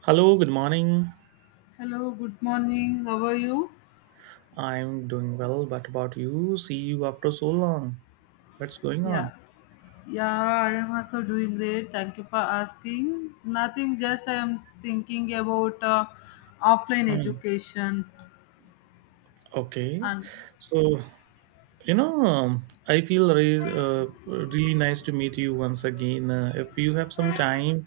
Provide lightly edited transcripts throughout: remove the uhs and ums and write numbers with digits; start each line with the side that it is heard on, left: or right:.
right: Hello, good morning.
left: Hello, good morning. How are you?
right: I'm doing well, but about you? See you after so long. What's going
left: Yeah.
right: on?
left: Yeah, I am also doing great. Thank you for asking. Nothing, just I am thinking about offline
right: Hmm.
left: education
right: Okay.
left: and
right: So, I feel really nice to meet you once again. If you have some time,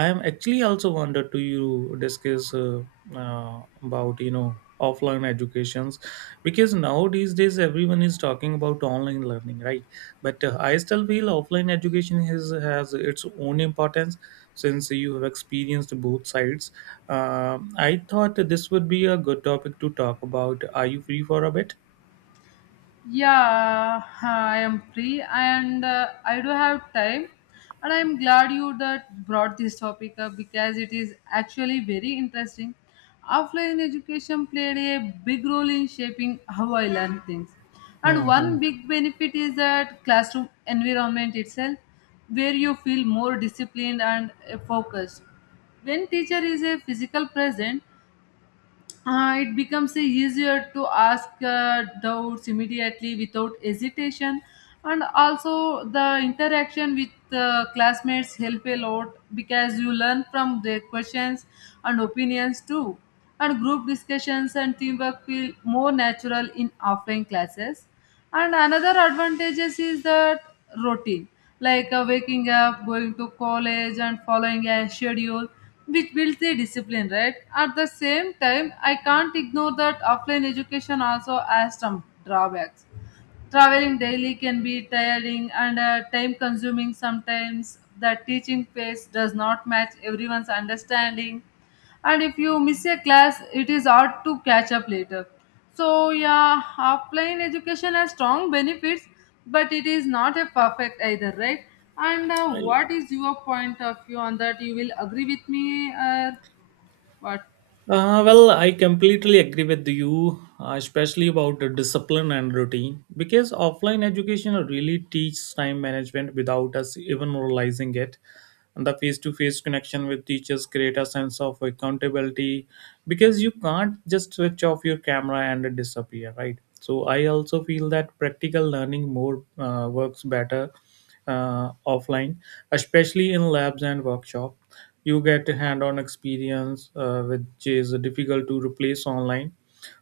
right: I am actually also wanted to you discuss about offline educations, because nowadays days everyone is talking about online learning, right? But I still feel offline education has its own importance since you have experienced both sides. I thought this would be a good topic to talk about. Are you free for a bit?
left: yeah, I am free and I do have time. And I'm glad you that brought this topic up because it is actually very interesting. Offline education played a big role in shaping how I learn things. And
right: Hmm.
left: one big benefit is that classroom environment itself, where you feel more disciplined and focused. When teacher is a physical present, it becomes a easier to ask doubts immediately without hesitation, and also the interaction with classmates help a lot because you learn from their questions and opinions too, and group discussions and teamwork feel more natural in offline classes, and another advantages is that routine, like waking up, going to college, and following a schedule, which builds the discipline, right? At the same time, I can't ignore that offline education also has some drawbacks. Traveling daily can be tiring and time consuming sometimes. The teaching pace does not match everyone's understanding. And if you miss a class, it is hard to catch up later. So, yeah, offline education has strong benefits, but it is not a perfect either, right? And what is your point of view on that? You will agree with me or what?
right: Well, I completely agree with you, especially about the discipline and routine, because offline education really teaches time management without us even realizing it. And the face-to-face connection with teachers create a sense of accountability, because you can't just switch off your camera and disappear, right? So I also feel that practical learning more works better offline, especially in labs and workshop. You get a hand-on experience which is difficult to replace online.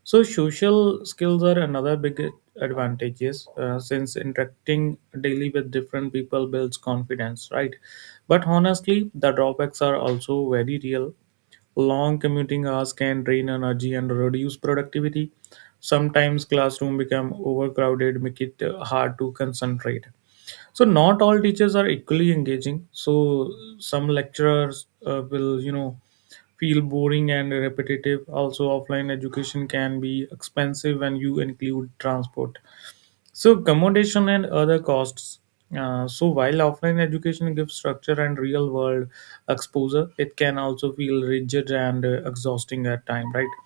right: So social skills are another big advantages, since interacting daily with different people builds confidence, right? But honestly, the drawbacks are also very real. Long commuting hours can drain energy and reduce productivity. Sometimes classroom become overcrowded, make it hard to concentrate. So not all teachers are equally engaging, so some lecturers will feel boring and repetitive. Also, offline education can be expensive when you include transport, so accommodation and other costs. So while offline education gives structure and real world exposure, it can also feel rigid and exhausting at time, right?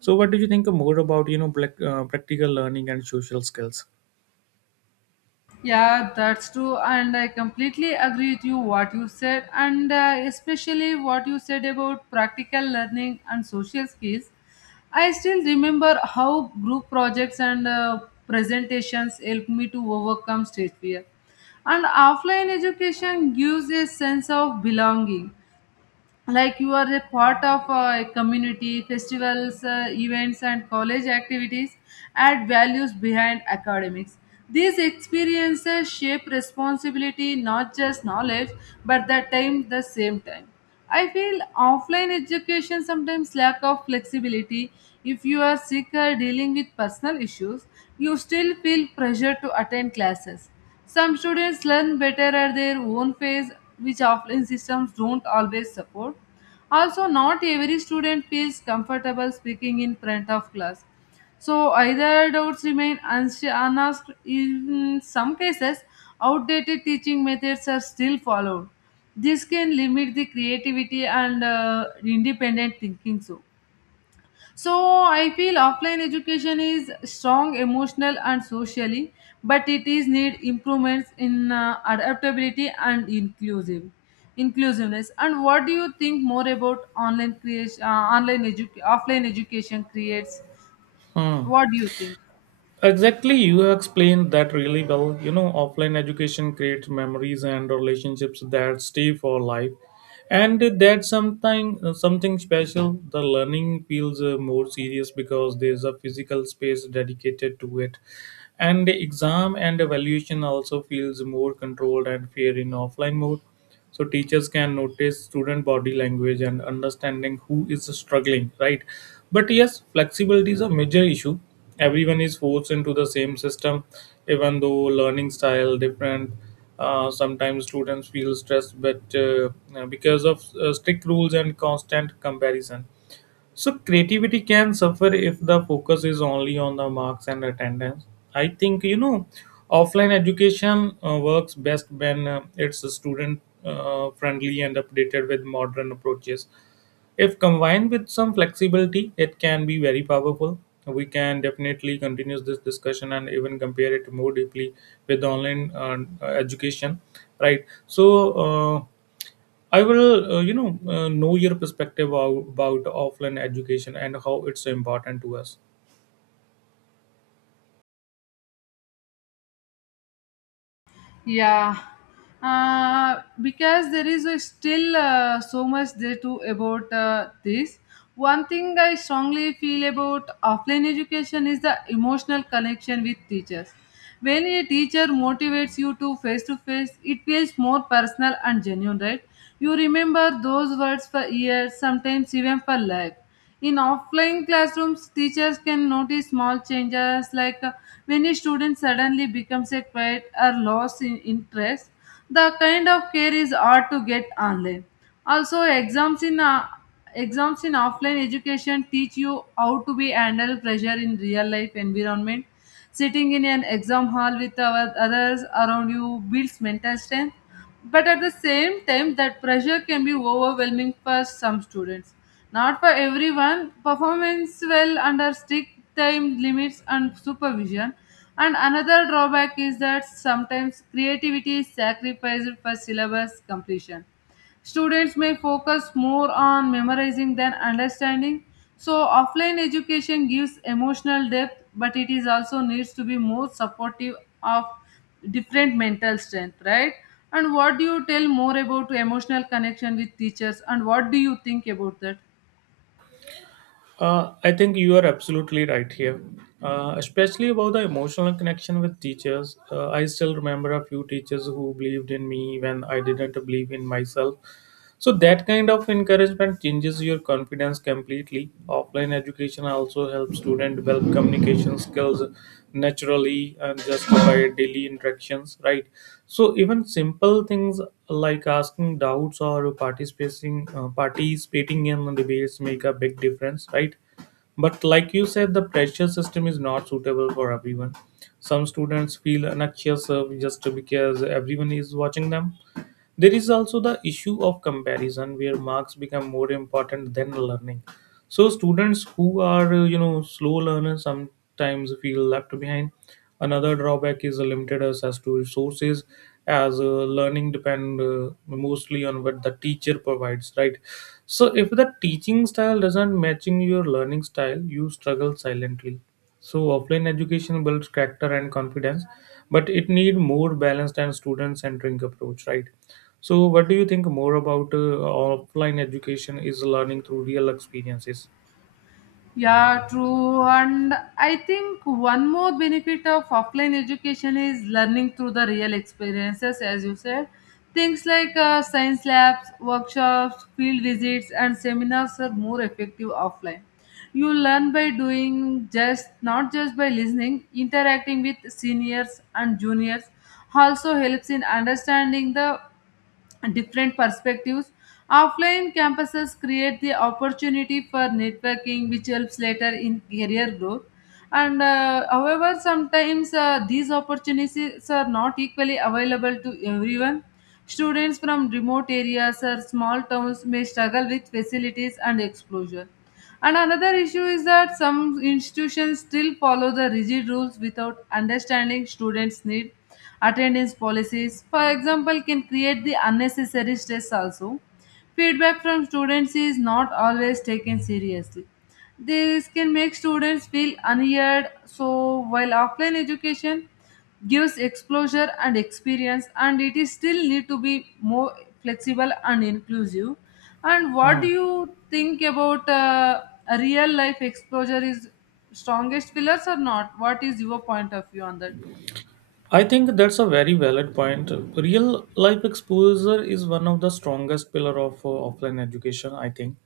right: So what do you think more about black, practical learning and social skills?
left: Yeah, that's true, and I completely agree with you what you said, and especially what you said about practical learning and social skills. I still remember how group projects and presentations helped me to overcome stage fear. And offline education gives a sense of belonging, like you are a part of a community, festivals, events, and college activities add values behind academics. These experiences shape responsibility, not just knowledge. But the time the same time, I feel offline education sometimes lack of flexibility. If you are sick or dealing with personal issues, you still feel pressure to attend classes. Some students learn better at their own pace, which offline systems don't always support. Also, not every student feels comfortable speaking in front of class. So, either doubts remain unasked. In some cases, outdated teaching methods are still followed. This can limit the creativity and independent thinking. So I feel offline education is strong emotional and socially, but it is need improvements in adaptability and inclusiveness. And what do you think more about online creation, offline education creates?
right: Hmm.
left: What do you think?
right: Exactly, you explained that really well. Offline education creates memories and relationships that stay for life, and that's something special. The learning feels more serious because there's a physical space dedicated to it, and the exam and evaluation also feels more controlled and fair in offline mode. So teachers can notice student body language and understanding who is struggling, right? But yes, flexibility is a major issue. Everyone is forced into the same system, even though learning style different. Sometimes students feel stressed, but because of strict rules and constant comparison. So creativity can suffer if the focus is only on the marks and attendance. I think offline education works best when it's student friendly and updated with modern approaches. If combined with some flexibility, it can be very powerful. We can definitely continue this discussion and even compare it more deeply with online education, right? So. Uh, I will know your perspective about offline education and how it's so important to us.
left: Yeah, because there is a still so much there to about this. One thing I strongly feel about offline education is the emotional connection with teachers. When a teacher motivates you to face, it feels more personal and genuine, right? You remember those words for years, sometimes even for life. In offline classrooms, teachers can notice small changes like when a student suddenly becomes a quiet or lost in interest. The kind of care is hard to get online. Also, exams in offline education teach you how to be handle pressure in real life environment. Sitting in an exam hall with our others around you builds mental strength, but at the same time, that pressure can be overwhelming for some students. Not for everyone, performance well under strict time limits and supervision. And another drawback is that sometimes creativity is sacrificed for syllabus completion. Students may focus more on memorizing than understanding. So, offline education gives emotional depth, but it is also needs to be more supportive of different mental strength, right? And what do you tell more about emotional connection with teachers, and what do you think about that?
right: I think you are absolutely right here, especially about the emotional connection with teachers. I still remember a few teachers who believed in me when I didn't believe in myself. So that kind of encouragement changes your confidence completely. Offline education also helps students develop communication skills naturally and just by daily interactions, right? So even simple things like asking doubts or participating in debates make a big difference, right? But like you said, the pressure system is not suitable for everyone. Some students feel anxious just because everyone is watching them. There is also the issue of comparison where marks become more important than learning. So students who are slow learners sometimes feel left behind. Another drawback is limited access to resources, as learning depend mostly on what the teacher provides, right? So if the teaching style doesn't matching your learning style, you struggle silently. So offline education builds character and confidence, but it need more balanced and student centering approach, right? So, what do you think more about offline education is learning through real experiences?
left: Yeah, true. And I think one more benefit of offline education is learning through the real experiences, as you said. Things like science labs, workshops, field visits, and seminars are more effective offline. You learn by doing, just not just by listening. Interacting with seniors and juniors also helps in understanding the different perspectives. Offline campuses create the opportunity for networking, which helps later in career growth. And However, sometimes these opportunities are not equally available to everyone. Students from remote areas or small towns may struggle with facilities and exposure. And another issue is that some institutions still follow the rigid rules without understanding students' need. Attendance policies, for example, can create the unnecessary stress also. Feedback from students is not always taken seriously. This can make students feel unheard. So while offline education gives exposure and experience, and it is still need to be more flexible and inclusive. And what
right: Hmm.
left: do you think about a real life exposure is strongest pillars or not? What is your point of view on that?
right: I think that's a very valid point. Real life exposure is one of the strongest pillar of offline education, I think,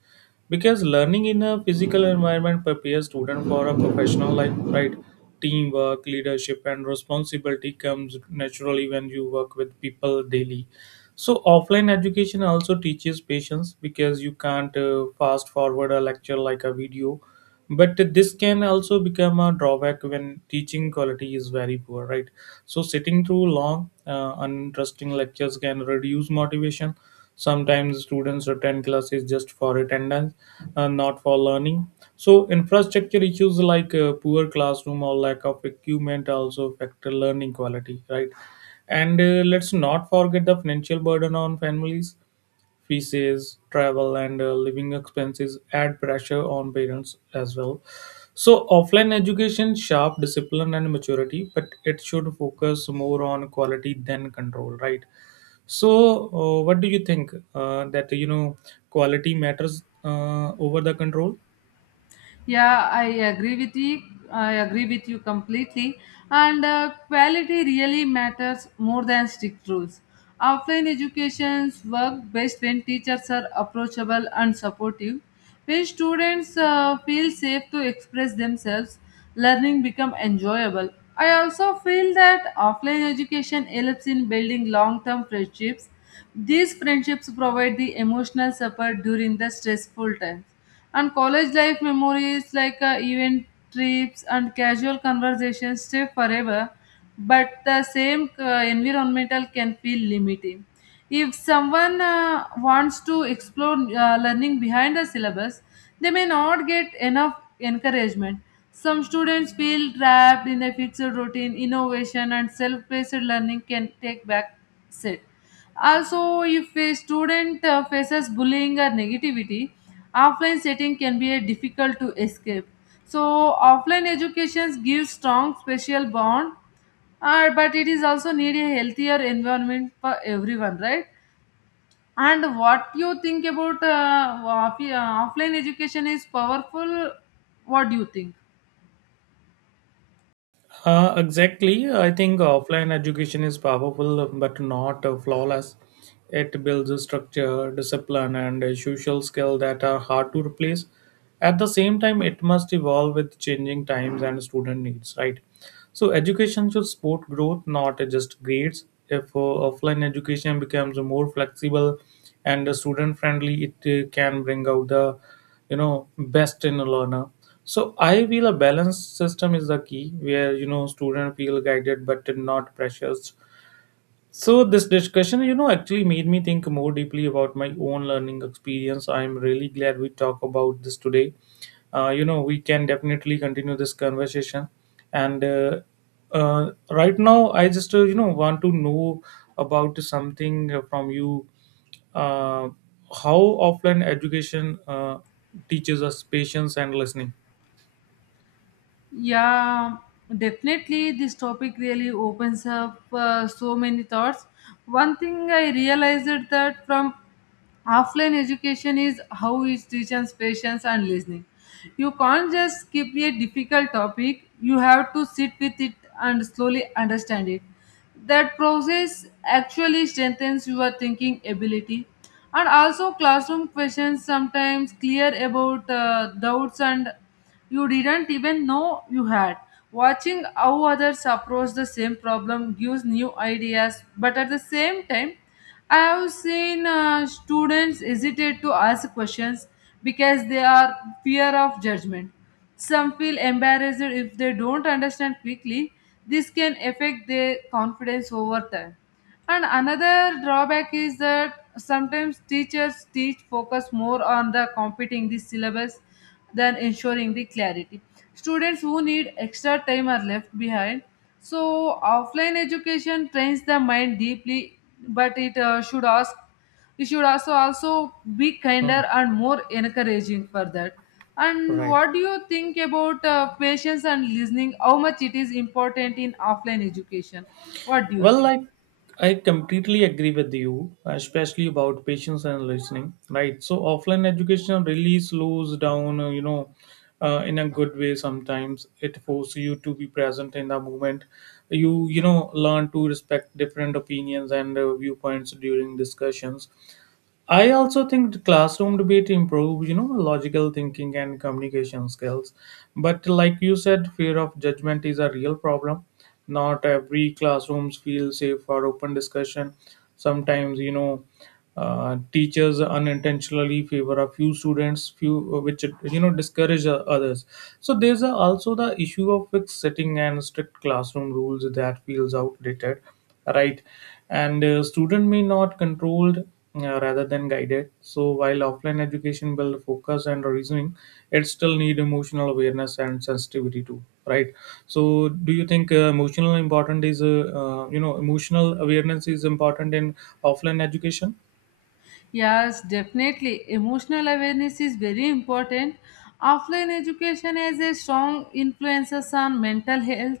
right: because learning in a physical environment prepares student for a professional life, right? Teamwork, leadership, and responsibility comes naturally when you work with people daily. So offline education also teaches patience because you can't fast forward a lecture like a video. But this can also become a drawback when teaching quality is very poor, right? So sitting through long uninteresting lectures can reduce motivation. Sometimes students attend classes just for attendance, not for learning. So infrastructure issues like poor classroom or lack of equipment also factor learning quality, right? And let's not forget the financial burden on families: fees, travel, and living expenses add pressure on parents as well. So, offline education, sharp discipline, and maturity, but it should focus more on quality than control, right? So, what do you think that quality matters over the control?
left: Yeah, I agree with you. I agree with you completely. And quality really matters more than strict rules. Offline educations work best when teachers are approachable and supportive. When students feel safe to express themselves, learning become enjoyable. I also feel that offline education helps in building long-term friendships. These friendships provide the emotional support during the stressful times. And college life memories like event trips and casual conversations stay forever, but the same environmental can feel limiting. If someone wants to explore learning behind the syllabus, they may not get enough encouragement. Some students feel trapped in a fixed routine, innovation, and self paced learning can take back seat. Also, if a student faces bullying or negativity, offline setting can be a difficult to escape. So, offline education gives strong special bond, but it is also need a healthier environment for everyone, right? And what you think about offline education is powerful? What do you think?
right: Exactly. I think offline education is powerful but not flawless. It builds a structure, discipline, and a social skill that are hard to replace. At the same time, it must evolve with changing times and student needs, right? So, education should support growth, not just grades. If offline education becomes more flexible and student friendly, it can bring out the you know best in a learner. So I feel a balanced system is the key where student feel guided but not pressured. So this discussion, actually made me think more deeply about my own learning experience. I'm really glad we talk about this today. We can definitely continue this conversation. And right now, I just want to know about something from you. Uh, how offline education teaches us patience and listening.
left: Yeah, definitely. This topic really opens up so many thoughts. One thing I realized that from offline education is how it teaches patience and listening. You can't just skip a difficult topic, you have to sit with it and slowly understand it. That process actually strengthens your thinking ability. And also, classroom questions sometimes clear about doubts and you didn't even know you had. Watching how others approach the same problem gives new ideas, but at the same time, I have seen students hesitate to ask questions because they are fear of judgment. Some feel embarrassed if they don't understand quickly. This can affect their confidence over time. And another drawback is that sometimes teachers teach focus more on the competing the syllabus than ensuring the clarity. Students who need extra time are left behind. So, offline education trains the mind deeply, but it should ask we should also be
right: Hmm.
left: kinder and more encouraging for that. And
right: Right.
left: what do you think about patience and listening? How much it is important in offline education? What do you
right: Well,
left: think?
right: like I completely agree with you, especially about patience and listening, right? So offline education really slows down, in a good way. Sometimes it forces you to be present in the moment. You know learn to respect different opinions and viewpoints during discussions. I also think the classroom debate improves, logical thinking and communication skills. But like you said, fear of judgment is a real problem. Not every classrooms feel safe for open discussion. Sometimes, teachers unintentionally favor a few students, few which discourage others. So there's also the issue of fixed sitting and strict classroom rules that feels outdated, right? And student may not controlled rather than guided. So while offline education build focus and reasoning, it still need emotional awareness and sensitivity too, right? So do you think emotional important is emotional awareness is important in offline education?
left: Yes, definitely. Emotional awareness is very important. Offline education has a strong influence on mental health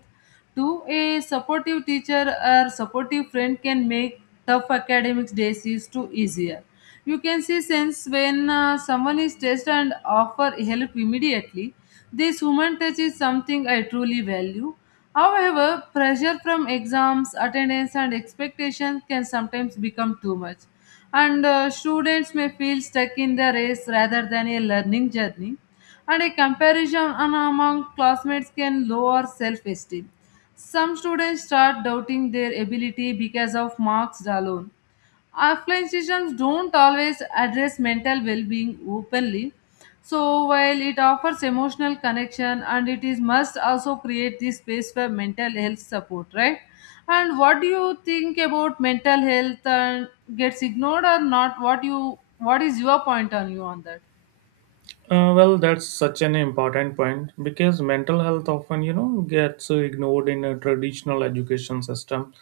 left: to a supportive teacher or supportive friend can make tough academic days is too easier. You can see sense when someone is stressed and offer help immediately. This human touch is something I truly value. However, pressure from exams, attendance, and expectations can sometimes become too much, and students may feel stuck in the race rather than a learning journey, and a comparison among classmates can lower self-esteem. Some students start doubting their ability because of marks alone. Offline systems don't always address mental well being openly. So, while it offers emotional connection and it is must also create this space for mental health support, right? And what do you think about mental health and gets ignored or not? What you what is your point on you on that?
right: Well, that's such an important point because mental health often gets ignored in a traditional education system.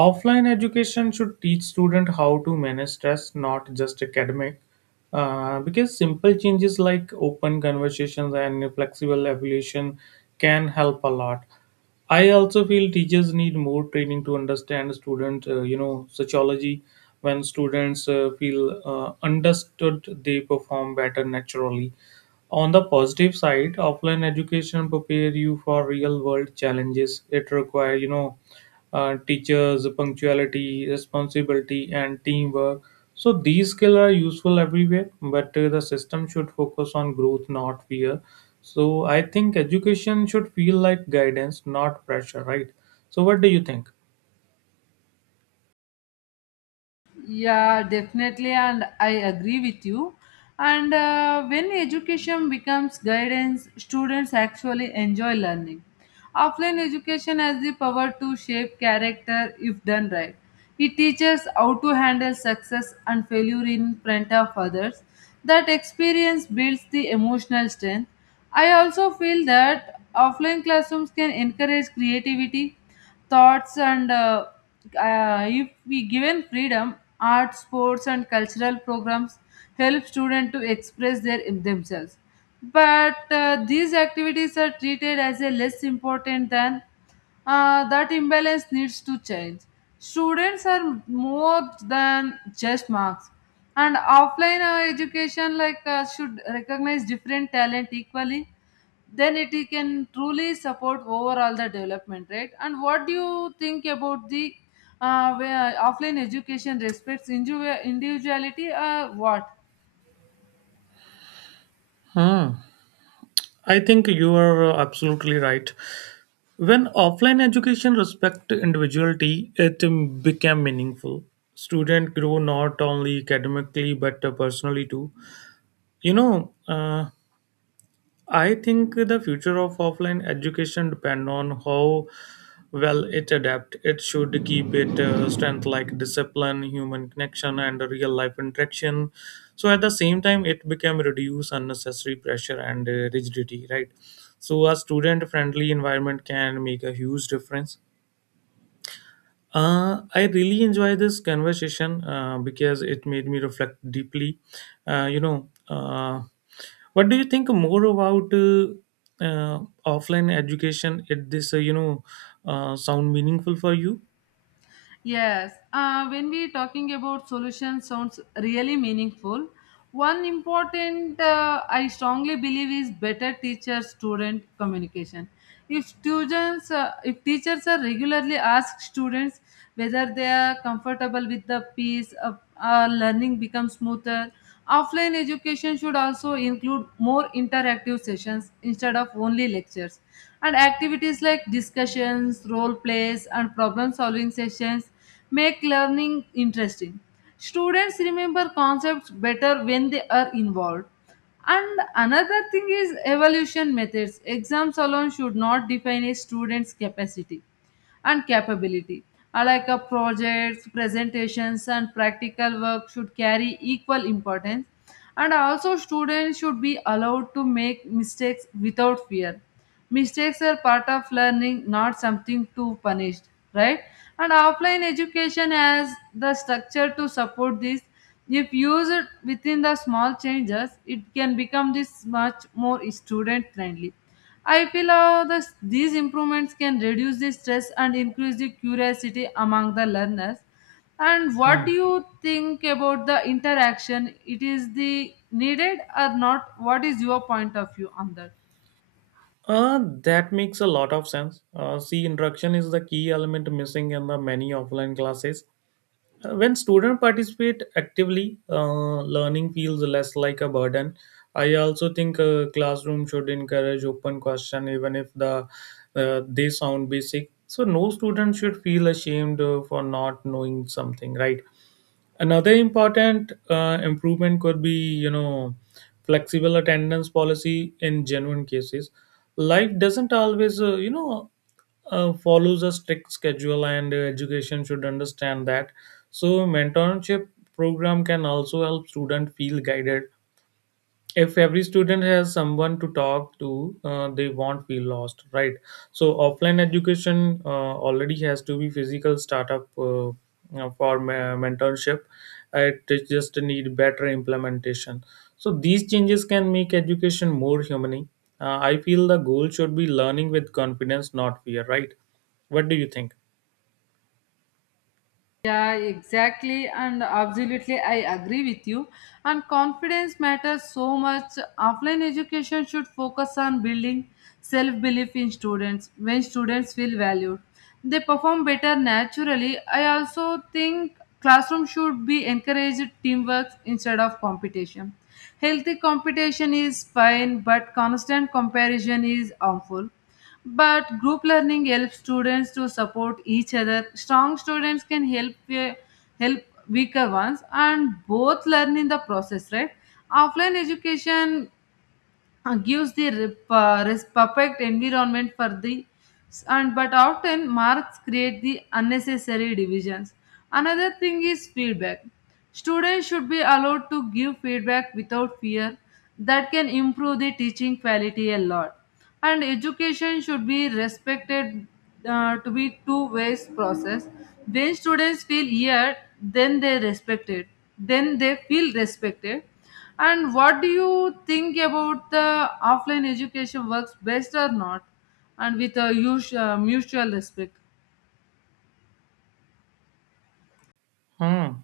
right: Offline education should teach students how to manage stress, not just academic. Because simple changes like open conversations and flexible evaluation can help a lot. I also feel teachers need more training to understand student, sociology. When students feel understood, they perform better naturally. On the positive side, offline education prepare you for real world challenges. It require, teachers, punctuality, responsibility, and teamwork. So these skills are useful everywhere, but the system should focus on growth, not fear. So I think education should feel like guidance, not pressure, right? So what do you think?
left: Yeah, definitely, and I agree with you. And when education becomes guidance, students actually enjoy learning. Offline education has the power to shape character if done right. It teaches how to handle success and failure in front of others. That experience builds the emotional strength. I also feel that offline classrooms can encourage creativity thoughts and if we given freedom art sports and cultural programs help students to express their themselves, but these activities are treated as a less important than that imbalance needs to change. Students are more than just marks, and offline education like should recognize different talent equally, then it can truly support overall the development, right? And what do you think about the where offline education respects individuality or what?
right: Hmm. I think you are absolutely right. When offline education respect individuality, it became meaningful. Student grow not only academically but personally too. You know, uh, I think the future of offline education depend on how well it adapt. It should keep it strength like discipline, human connection, and real life interaction. So at the same time, it became reduce unnecessary pressure and rigidity. Right. So a student friendly environment can make a huge difference. I really enjoy this conversation because it made me reflect deeply. Uh, you know. Uh, what do you think more about offline education It this you know sound meaningful for you?
left: Yes, when we talking about solution sounds really meaningful. One important I strongly believe is better teacher student communication. If teachers are regularly ask students whether they are comfortable with the piece, learning becomes smoother. Offline education should also include more interactive sessions instead of only lectures, and activities like discussions, role plays, and problem solving sessions make learning interesting. Students remember concepts better when they are involved, and another thing is evaluation methods. Exams alone should not define a student's capacity and capability. Like a projects, presentations, and practical work should carry equal importance. And also, students should be allowed to make mistakes without fear. Mistakes are part of learning, not something to punish, right? And offline education has the structure to support this. If used within the small changes, it can become this much more student friendly, I feel. These improvements can reduce the stress and increase the curiosity among the learners. And what do
right: Hmm.
left: you think about the interaction? It is the needed or not? What is your point of view on that?
right: uh, that makes a lot of sense. See, interaction is the key element missing in the many offline classes. When students participate actively, learning feels less like a burden. I also think classroom should encourage open question, even if they sound basic. So no student should feel ashamed for not knowing something, right? Another important improvement could be, flexible attendance policy in genuine cases. Life doesn't always, follows a strict schedule, and education should understand that. So, mentorship program can also help student feel guided. If every student has someone to talk to, they won't feel lost, right? So offline education already has to be physical startup. Uh, for me- Mentorship, it just need better implementation. So these changes can make education more human. I feel the goal should be learning with confidence, not fear, right? What do you think?
left: Yeah, exactly, and absolutely, I agree with you. And confidence matters so much. Offline education should focus on building self belief in students. When students feel valued, they perform better naturally. I also think classroom should be encouraged teamwork instead of competition. Healthy competition is fine, but constant comparison is harmful. But group learning helps students to support each other. Strong students can help uh, help weaker ones, and both learn in the process, right? Offline education gives the perfect environment for the, and but often marks create the unnecessary divisions. Another thing is feedback. Students should be allowed to give feedback without fear. That can improve the teaching quality a lot, and education should be respected to be two ways process. When students feel heard, then they feel respected. And what do you think about the offline education works best or not, and with a mutual respect?
right: Hmm.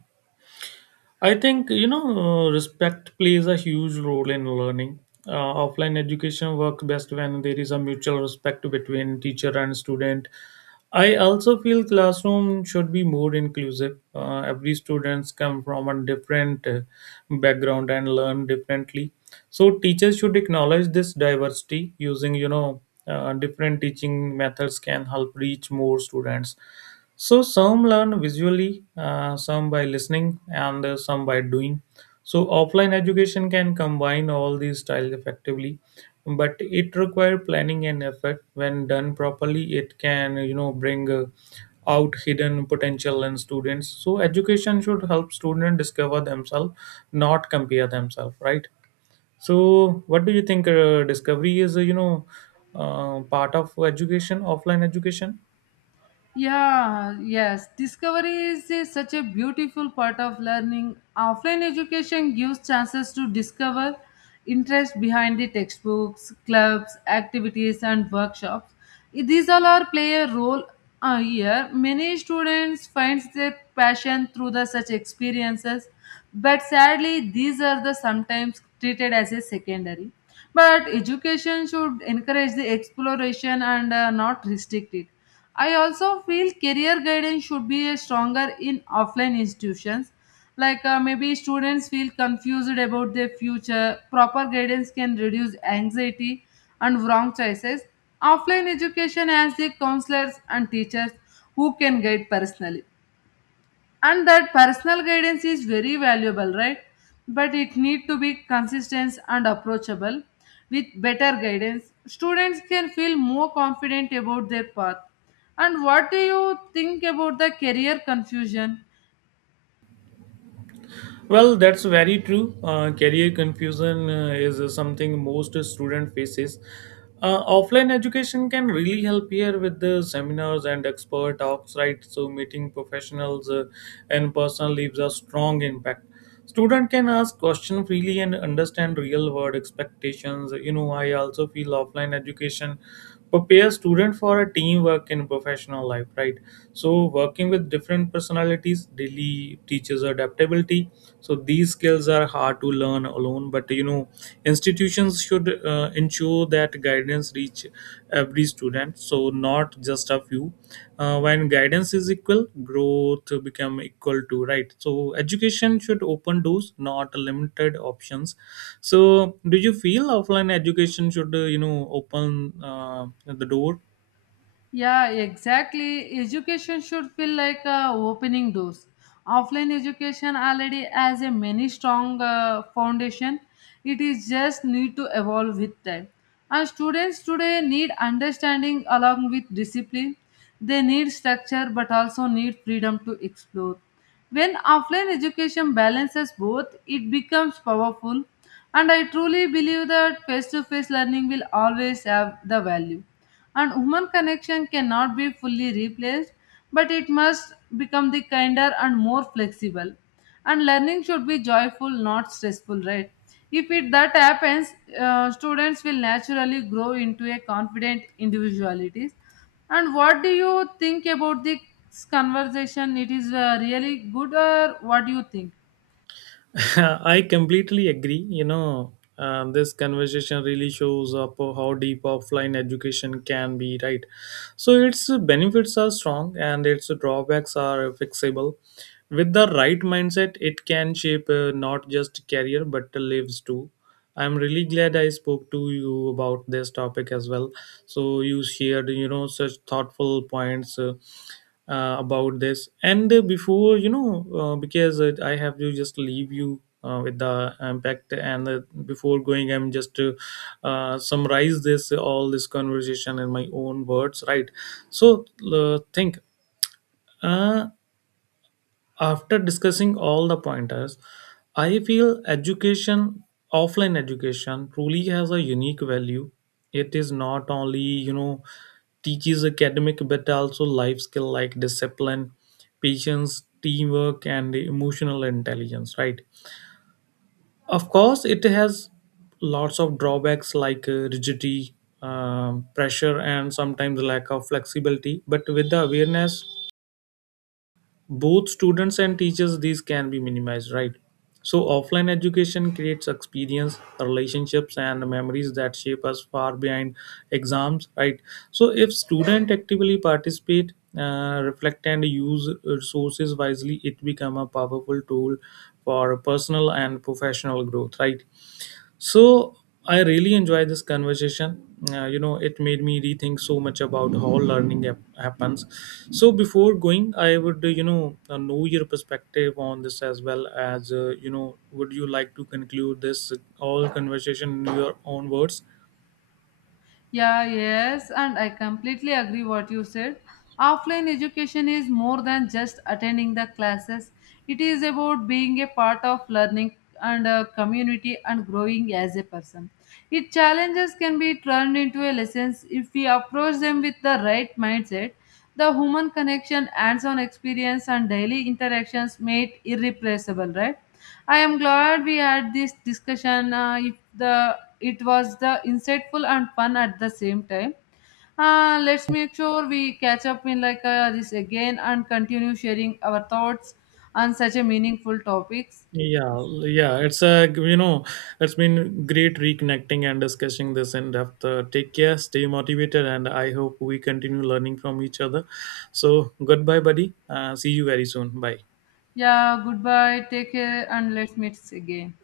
right: I think, respect plays a huge role in learning. Offline education works best when there is a mutual respect between teacher and student. I also feel classroom should be more inclusive. Every students come from a different background and learn differently. So teachers should acknowledge this diversity using, different teaching methods can help reach more students. So some learn visually, some by listening, and some by doing. So offline education can combine all these styles effectively, but it requires planning and effort. When done properly, it can, bring out hidden potential in students. So education should help students discover themselves, not compare themselves. Right. So what do you think? Discovery is, part of education, offline education.
left: Yeah, yes. Discovery is such a beautiful part of learning. Offline education gives chances to discover interest behind the textbooks, clubs, activities, and workshops. These all are play a role here. Many students find their passion through the such experiences, but sadly, these are the sometimes treated as a secondary. But education should encourage the exploration and not restrict it. I also feel career guidance should be a stronger in offline institutions. Like maybe students feel confused about their future. Proper guidance can reduce anxiety and wrong choices. Offline education has the counselors and teachers who can guide personally, and that personal guidance is very valuable, right? But it need to be consistent and approachable. With better guidance, students can feel more confident about their path. And what do you think about the career confusion?
right: Well, that's very true. Career confusion is something most student faces. Offline education can really help here with the seminars and expert talks, right? So meeting professionals and personal leaves a strong impact. Student can ask question freely and understand real world expectations. You know, I also feel offline education prepare student for a teamwork in professional life, right? So working with different personalities daily teaches adaptability. So these skills are hard to learn alone, but, you know, institutions should ensure that guidance reach every student, so not just a few. When guidance is equal, growth become equal to, right? So education should open doors, not limited options. So do you feel offline education should, open the door?
left: Yeah, exactly. Education should feel like opening doors. Offline education already has a many strong foundation. It is just need to evolve with time. And students today need understanding along with discipline. They need structure but also need freedom to explore. When offline education balances both, it becomes powerful, and I truly believe that face to face learning will always have the value. And human connection cannot be fully replaced, but it must become the kinder and more flexible. And learning should be joyful, not stressful, right? If it that happens, students will naturally grow into a confident individualities. And what do you think about this conversation? It is really good, or what do you think?
right: I completely agree. You know, this conversation really shows up how deep offline education can be, right? So its benefits are strong and its drawbacks are fixable. With the right mindset, it can shape not just career but lives too. I'm really glad I spoke to you about this topic as well. So you shared, you know, such thoughtful points about this. And before, because I have to just leave you with the impact. And before going, I'm just to summarize this all this conversation in my own words, right? So think. Uh, After discussing all the pointers, I feel education, offline education, truly has a unique value. It is not only, you know, teaches academic but also life skill like discipline, patience, teamwork, and emotional intelligence, right? Of course, it has lots of drawbacks like rigidity, pressure, and sometimes lack of flexibility. But with the awareness, both students and teachers, these can be minimized, right? So offline education creates experience, relationships and memories that shape us far behind exams, right? So if student actively participate, reflect and use resources wisely, it become a powerful tool for personal and professional growth, right? So I really enjoy this conversation. You know, it made me rethink so much about how learning happens. So before going, I would, know your perspective on this as well as, you know. Would you like to conclude this all conversation in your own words?
left: Yeah, yes, and I completely agree what you said. Offline education is more than just attending the classes. It is about being a part of learning and a community and growing as a person. Its challenges can be turned into a lessons if we approach them with the right mindset. The human connection, hands on experience, and daily interactions made it irreplaceable, right? I am glad we had this discussion. If the it was the insightful and fun at the same time. Let's make sure we catch up in like this again and continue sharing our thoughts on such a meaningful topics.
right: Yeah. You know, it's been great reconnecting and discussing this in depth. Take care, stay motivated, and I hope we continue learning from each other. So goodbye, buddy. See you very soon. Bye.
left: Yeah, goodbye, take care, and let's meet again.